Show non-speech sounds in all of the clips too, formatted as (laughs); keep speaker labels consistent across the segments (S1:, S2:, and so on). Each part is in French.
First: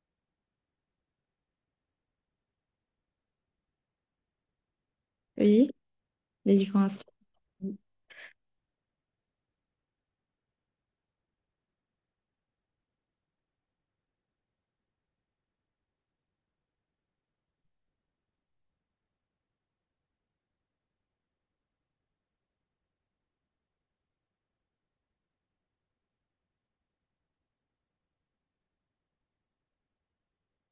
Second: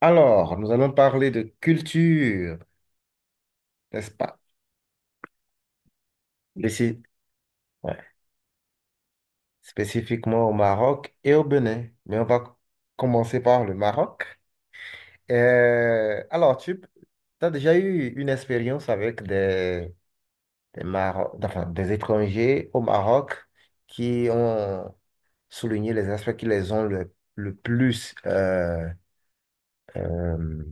S1: Alors, nous allons parler de culture, n'est-ce pas?
S2: Oui, les différents
S1: Spéci-
S2: aspects.
S1: ouais. Spécifiquement au Maroc et au Bénin. Mais on va commencer par le Maroc. Alors, tu as déjà eu une expérience avec enfin, des étrangers au Maroc qui ont souligné les aspects qui les ont le plus, euh,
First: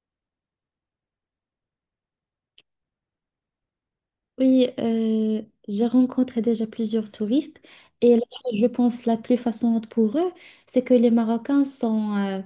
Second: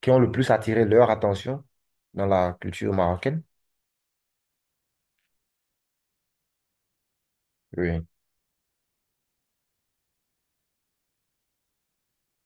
S1: qui ont le plus attiré leur attention dans la culture marocaine?
S2: Oui, j'ai rencontré déjà plusieurs touristes
S1: Oui,
S2: et la chose, je pense, la plus façonnante pour eux, c'est que les Marocains sont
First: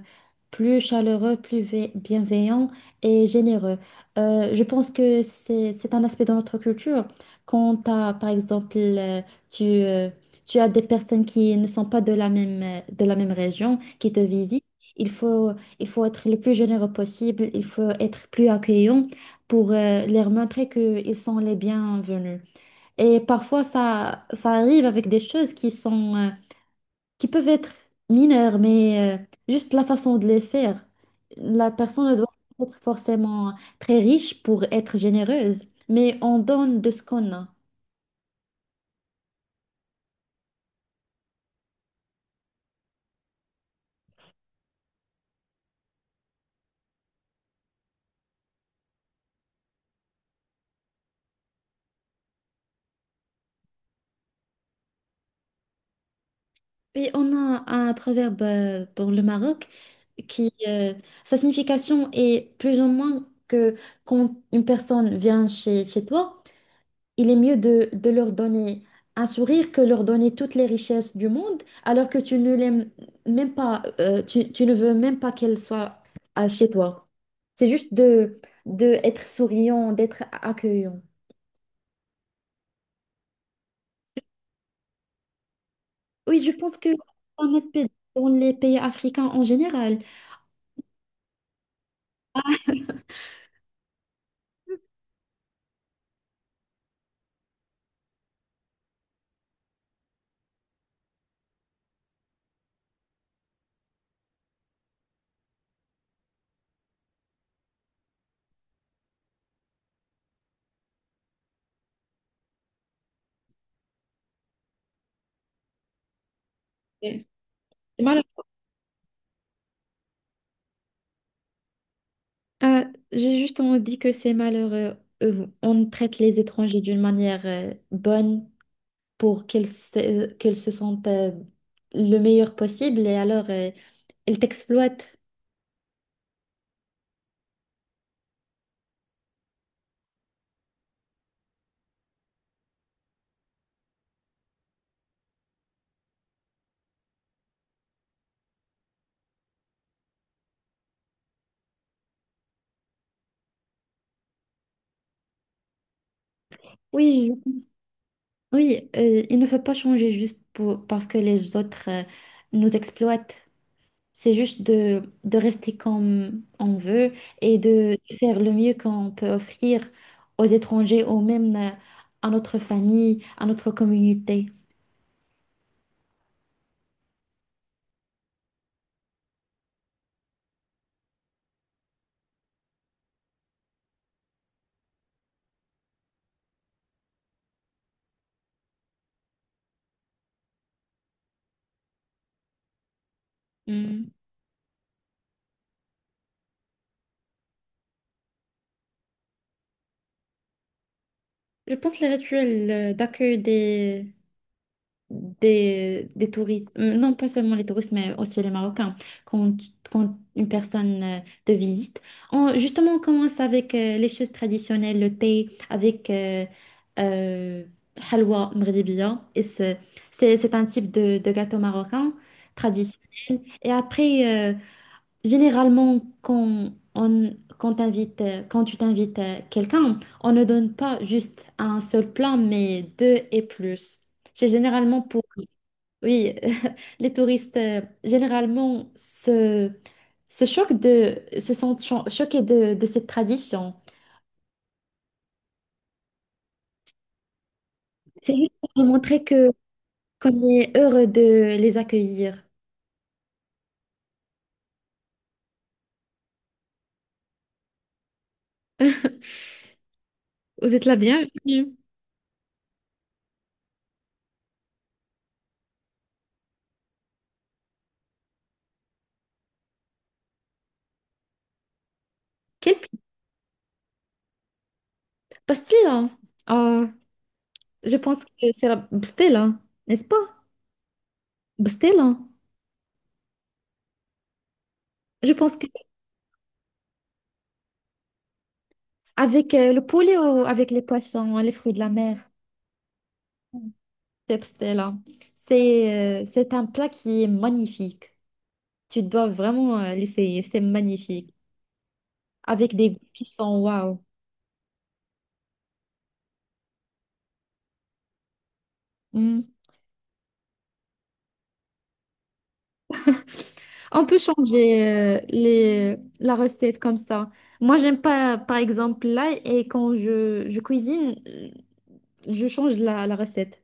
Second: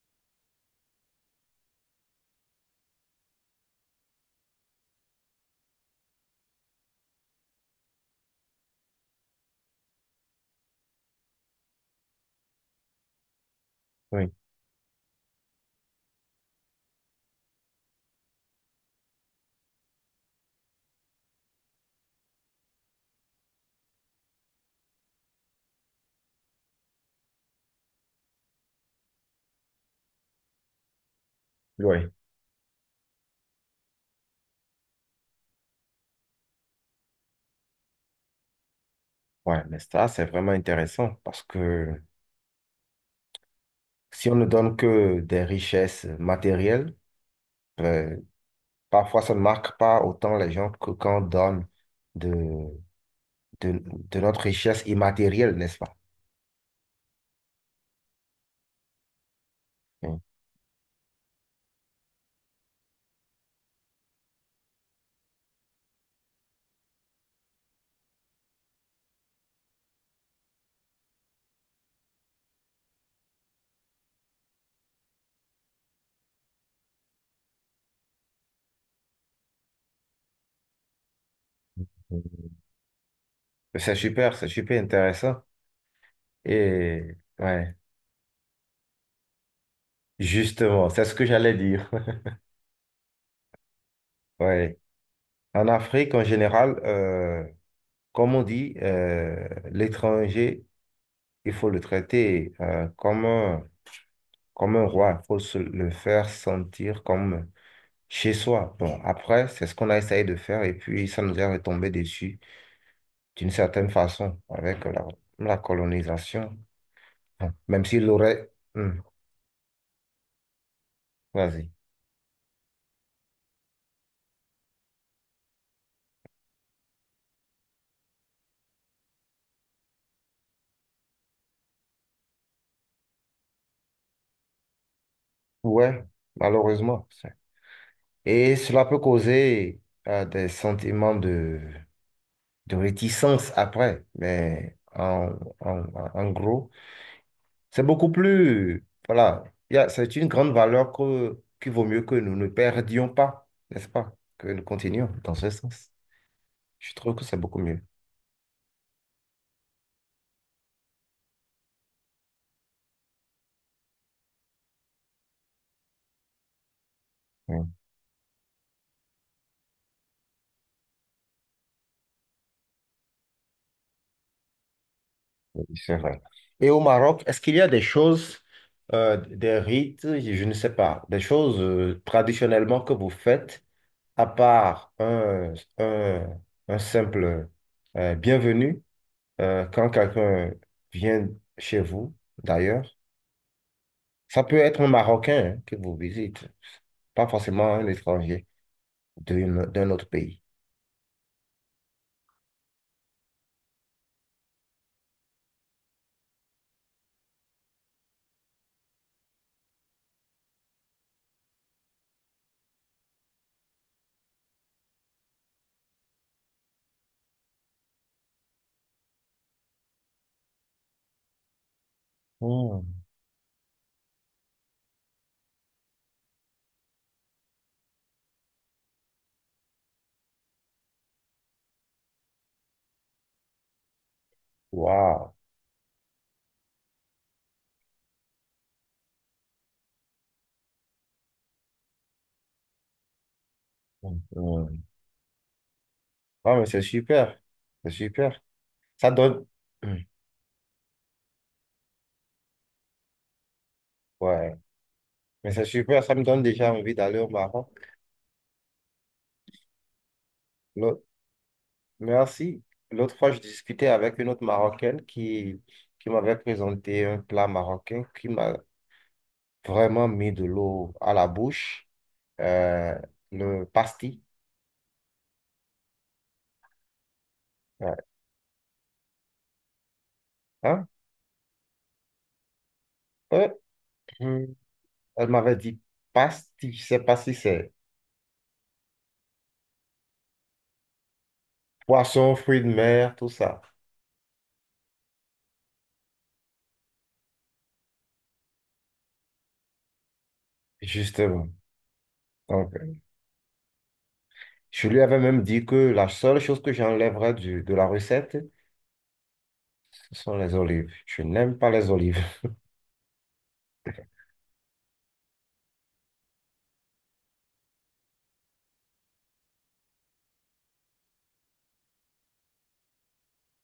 S2: plus chaleureux, bienveillants et généreux. Je pense que c'est un aspect de notre culture. Quand t'as, par exemple, tu, euh, tu as des personnes qui ne sont pas de la même, de la même région qui te
S1: oui,
S2: visitent, il faut, il faut être le plus généreux possible, il faut être plus accueillant, pour leur montrer qu'ils sont les bienvenus. Et parfois, ça arrive avec des choses qui sont, qui peuvent être mineures, mais juste la façon de les faire. La personne
S1: oui.
S2: ne doit pas être forcément très riche pour être généreuse, mais on donne de ce qu'on a.
S1: Ouais, mais ça, c'est vraiment intéressant parce que si on ne donne que des richesses matérielles, ben, parfois ça ne marque pas autant les gens que quand on donne de, de notre richesse immatérielle, n'est-ce pas?
S2: Et on a un proverbe dans le Maroc
S1: Mm.
S2: qui, sa signification est plus ou moins que quand une personne vient chez toi, il est mieux de leur donner un sourire que leur donner toutes les richesses du monde, alors que tu ne l'aimes même pas, tu ne veux même pas qu'elles soient chez toi. C'est juste de être souriant, d'être accueillant.
S1: C'est super intéressant.
S2: Oui, je pense que c'est
S1: Et
S2: un
S1: ouais,
S2: aspect dans les pays africains en général.
S1: justement, c'est ce que j'allais dire. (laughs) Ouais. En Afrique, en général, comme on dit, l'étranger, il faut le traiter comme un Comme un roi, il faut se le faire sentir comme chez soi. Bon, après, c'est ce qu'on a essayé de faire et puis ça nous est retombé dessus d'une certaine façon avec la colonisation.
S2: Oui.
S1: Bon, même
S2: C'est
S1: s'il
S2: malheureux.
S1: aurait... Hmm, vas-y.
S2: Euh, j'ai juste on dit que c'est malheureux. On traite les étrangers d'une manière bonne, pour qu'elles se sentent le meilleur possible et alors elles t'exploitent.
S1: Ouais, malheureusement. Et cela peut causer des sentiments de réticence après. Mais en gros... C'est beaucoup plus, voilà, c'est une grande valeur qu'il vaut mieux que nous ne perdions pas, n'est-ce pas? Que nous continuions dans ce sens. Je trouve que
S2: Oui,
S1: c'est beaucoup mieux.
S2: oui, il ne faut pas changer juste pour, parce que les autres nous exploitent. C'est juste de rester comme on veut et
S1: Oui,
S2: de faire le mieux qu'on peut offrir aux étrangers ou même à notre famille, à notre communauté.
S1: oui, c'est vrai. Et au Maroc, est-ce qu'il y a des choses, des rites, je ne sais pas, des choses traditionnellement que vous faites, à part un simple bienvenue quand quelqu'un vient chez vous, d'ailleurs?
S2: Hmm.
S1: Ça peut être un Marocain hein, que vous visite. Pas forcément un étranger d'un autre pays.
S2: Je pense les rituels d'accueil des, des touristes, non pas seulement les touristes, mais aussi les Marocains, quand, quand une personne te visite. Justement, on commence avec les choses traditionnelles, le thé, avec euh, halwa mghribiya. Et c'est un type de gâteau marocain
S1: Hmm.
S2: traditionnel. Et après, généralement, quand tu t'invites quelqu'un, on ne donne pas juste un seul plat, mais deux et plus. C'est généralement pour,
S1: Waouh.
S2: oui, (laughs) les touristes, généralement, se choquent de, se sentent choqués de cette tradition.
S1: Hmm, hmm. Ah, mais c'est super. C'est
S2: C'est
S1: super.
S2: juste pour leur
S1: Ça
S2: montrer
S1: donne.
S2: que,
S1: Hmm.
S2: qu'on est heureux de les accueillir.
S1: Ouais. Mais c'est super. Ça me donne déjà envie d'aller au Maroc.
S2: (laughs) Vous êtes la bienvenue.
S1: Merci. L'autre fois, je discutais avec une autre Marocaine qui m'avait présenté un plat marocain qui m'a vraiment mis de l'eau à la bouche,
S2: Quelle
S1: euh, le pastis.
S2: pastilla? Oh, je
S1: Ouais.
S2: pense que c'est la pastilla, n'est-ce pas?
S1: Hein?
S2: Bah, c'était lent.
S1: Euh, hum. Elle
S2: Je pense
S1: m'avait
S2: que
S1: dit pastis, je sais pas si c'est
S2: avec le poulet ou avec les poissons, hein, les fruits de la mer,
S1: poisson, fruits de mer, tout ça.
S2: c'est c'était c'est c'est un plat qui est magnifique. Tu dois vraiment l'essayer. C'est magnifique.
S1: Justement. Donc,
S2: Avec des goûts qui sont waouh.
S1: je lui avais même dit que la seule chose que j'enlèverais de la recette,
S2: Hmm.
S1: ce sont les olives. Je n'aime pas les olives.
S2: (laughs) On peut changer la recette comme ça. Moi, j'aime pas, par exemple, l'ail et quand je cuisine, je change la recette.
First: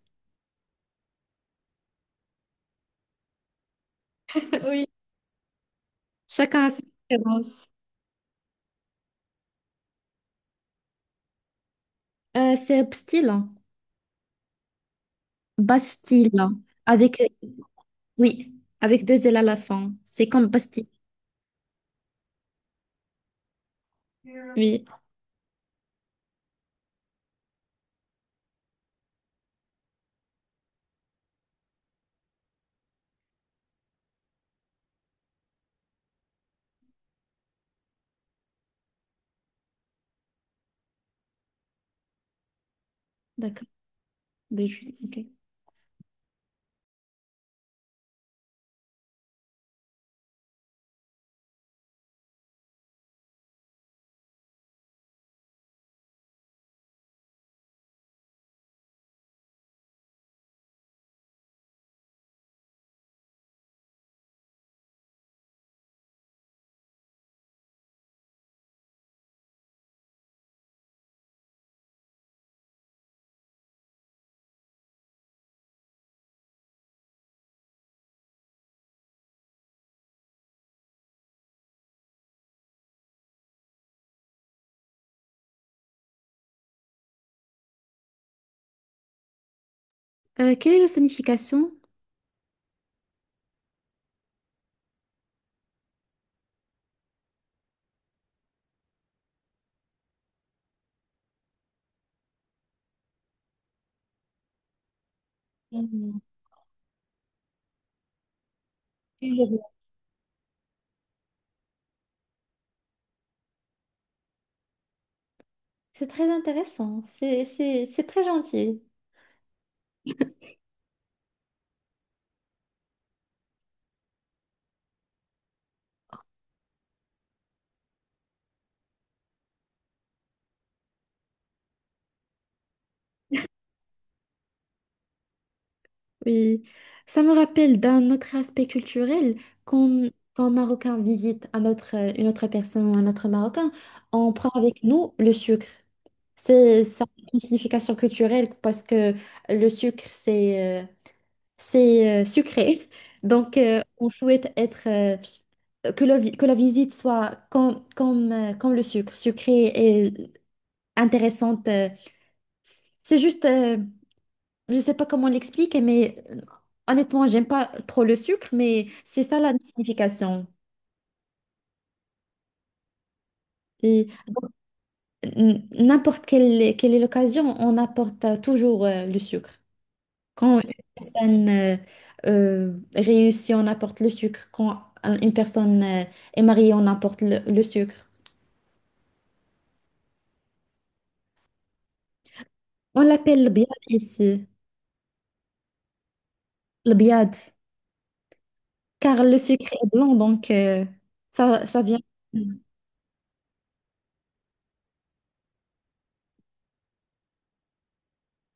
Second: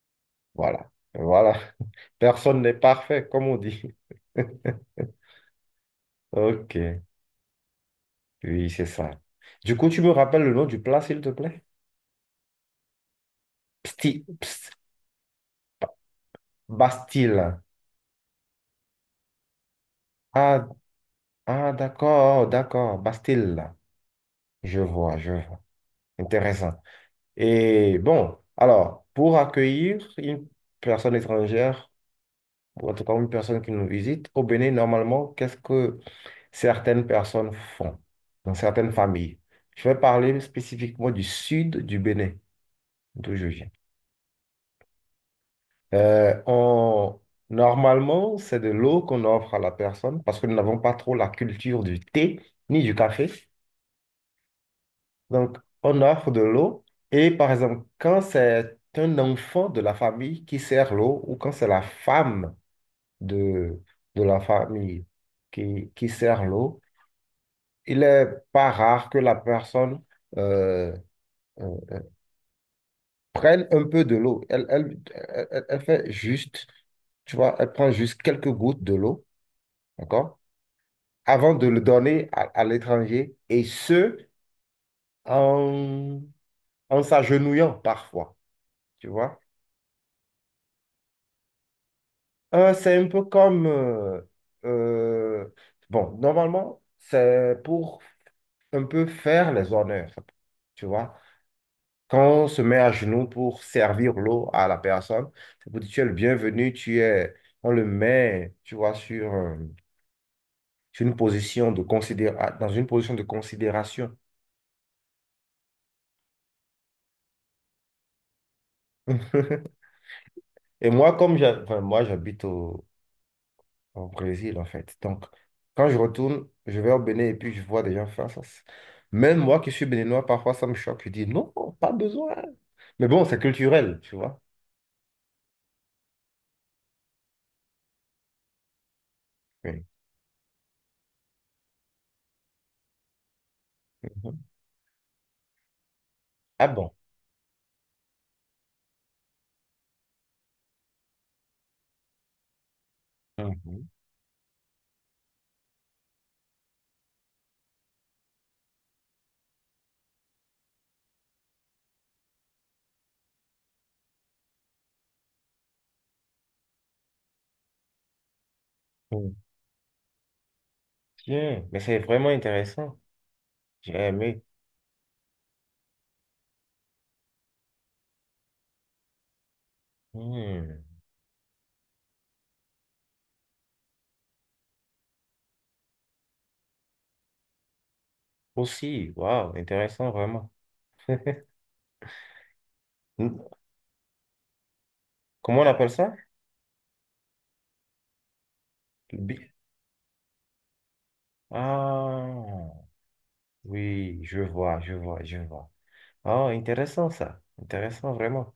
S1: Voilà. Voilà. (laughs) Personne n'est parfait, comme on dit.
S2: (laughs)
S1: (laughs)
S2: Oui. Chacun a ses
S1: Ok.
S2: préférences.
S1: Oui, c'est ça. Du coup, tu me rappelles le nom du plat, s'il te plaît?
S2: C'est style.
S1: Psti, pst-
S2: Bastille, avec,
S1: Bastille.
S2: oui, avec deux L à la fin. C'est comme
S1: Ah,
S2: Bastille.
S1: ah, d'accord, d'accord. Bastille. Je
S2: Oui,
S1: vois, je vois. Intéressant. Et bon, alors, pour accueillir une personne étrangère, ou en tout cas une personne qui nous visite, au Bénin, normalement, qu'est-ce que certaines personnes font dans certaines familles? Je vais parler spécifiquement du sud du Bénin, d'où je
S2: d'accord.
S1: viens.
S2: De Julie, ok.
S1: Euh, on- Normalement, c'est de l'eau qu'on offre à la personne parce que nous n'avons pas trop la culture du thé ni du café. Donc, on offre de l'eau et par exemple, quand c'est un enfant de la famille qui sert l'eau ou quand c'est la femme de, de la famille qui sert l'eau, il est pas rare que la personne euh, euh, prenne un peu de l'eau. Elle, elle fait juste, tu vois, elle prend juste quelques gouttes de l'eau, d'accord? Avant de le donner à l'étranger, et ce, en, en s'agenouillant parfois, tu vois.
S2: Quelle est la signification?
S1: C'est un peu comme, euh, bon, normalement, c'est pour un peu faire les honneurs, tu vois. Quand on se met à genoux pour servir l'eau à la personne, c'est pour dire tu es le bienvenu, tu es, on le met, tu vois, sur, sur une position de considéra dans une position de considération.
S2: C'est très intéressant. C'est très gentil.
S1: Et moi, enfin, moi, j'habite au Brésil, en fait. Donc, quand je retourne, je vais au Bénin et puis je vois des gens faire ça. C'est- même moi qui suis béninois, parfois ça me choque. Je dis non, pas besoin. Mais bon, c'est culturel, tu vois.
S2: Oui. Ça me rappelle d'un autre aspect culturel,
S1: Oui.
S2: quand, quand un Marocain visite un autre, une autre personne ou un autre Marocain, on
S1: Mhm.
S2: prend avec nous le sucre.
S1: Ah
S2: C'est
S1: bon.
S2: ça a une signification culturelle parce que le sucre, c'est sucré. (laughs) Donc,
S1: Mhm.
S2: on souhaite être, que la visite soit comme, comme le sucre, sucrée et intéressante. C'est juste, je ne sais pas comment l'expliquer, mais honnêtement, j'aime pas trop le sucre, mais c'est
S1: Mhm.
S2: ça la signification.
S1: Tiens, mais c'est vraiment intéressant. J'ai
S2: Et
S1: aimé.
S2: donc, quelle est l'occasion, on apporte toujours le sucre. Quand une
S1: Hmm.
S2: personne réussit, on apporte le sucre. Quand une personne est mariée, on apporte le sucre.
S1: Aussi, waouh, intéressant vraiment.
S2: On
S1: Hmm.
S2: l'appelle le biad ici,
S1: Comment on appelle ça?
S2: le biad,
S1: Le
S2: car le
S1: bi-
S2: sucre est blanc, donc ça vient.
S1: ah, oui, je vois, je vois, je vois. Ah, intéressant ça, intéressant vraiment.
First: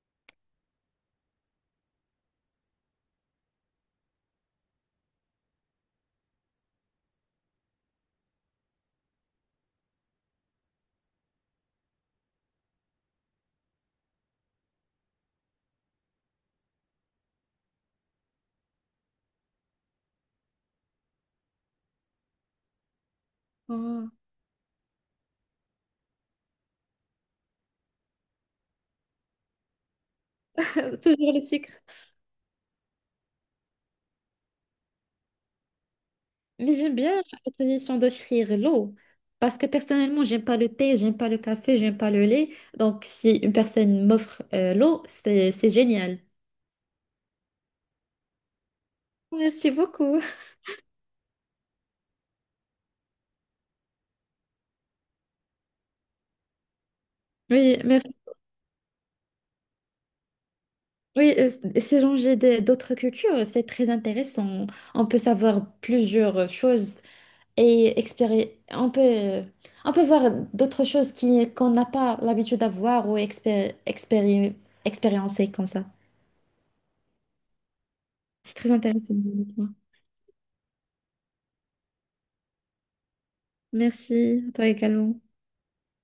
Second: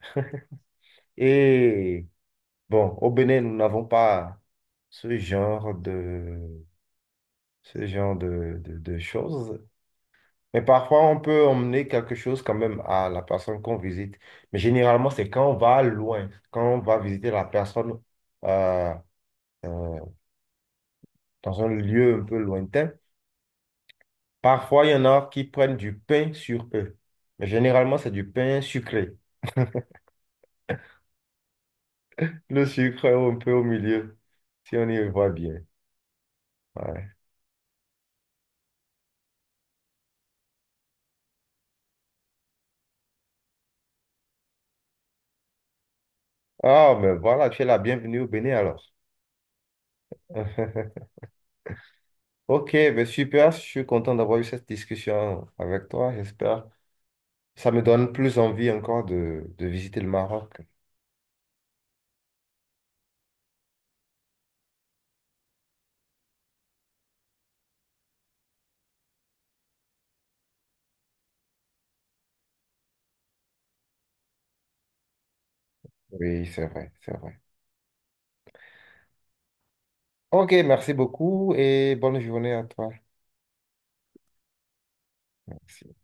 S1: (laughs) Et bon, au Bénin, nous n'avons pas ce genre de, ce genre de choses. Mais parfois, on peut emmener quelque chose quand même à la personne qu'on visite. Mais généralement, c'est quand on va loin, quand on va visiter la personne euh, euh, dans un lieu un peu lointain.
S2: Oh.
S1: Parfois, il y en a qui prennent du pain sur eux. Mais généralement, c'est du pain sucré.
S2: (laughs) Toujours le sucre.
S1: Le sucre est un peu au milieu, si on y voit bien.
S2: Mais j'aime
S1: Ouais.
S2: bien la tradition d'offrir l'eau, parce que personnellement, j'aime pas le thé, j'aime pas le café, j'aime pas le lait. Donc, si une personne m'offre l'eau, c'est génial.
S1: Ah, mais voilà, tu es la bienvenue au Bénin alors.
S2: Merci beaucoup.
S1: (laughs) Ok, ben super, je suis content d'avoir eu cette discussion avec toi, j'espère. Ça
S2: Oui,
S1: me donne
S2: merci.
S1: plus envie encore de visiter le Maroc.
S2: Oui, c'est changer d'autres cultures, c'est très intéressant. On peut savoir plusieurs choses et on peut, on peut voir d'autres choses qui qu'on n'a pas l'habitude d'avoir ou expériencer comme ça.
S1: Oui, c'est vrai, c'est vrai.
S2: C'est très intéressant, honnêtement.
S1: Ok, merci beaucoup et bonne journée à toi.
S2: Merci, à toi également.
S1: Merci.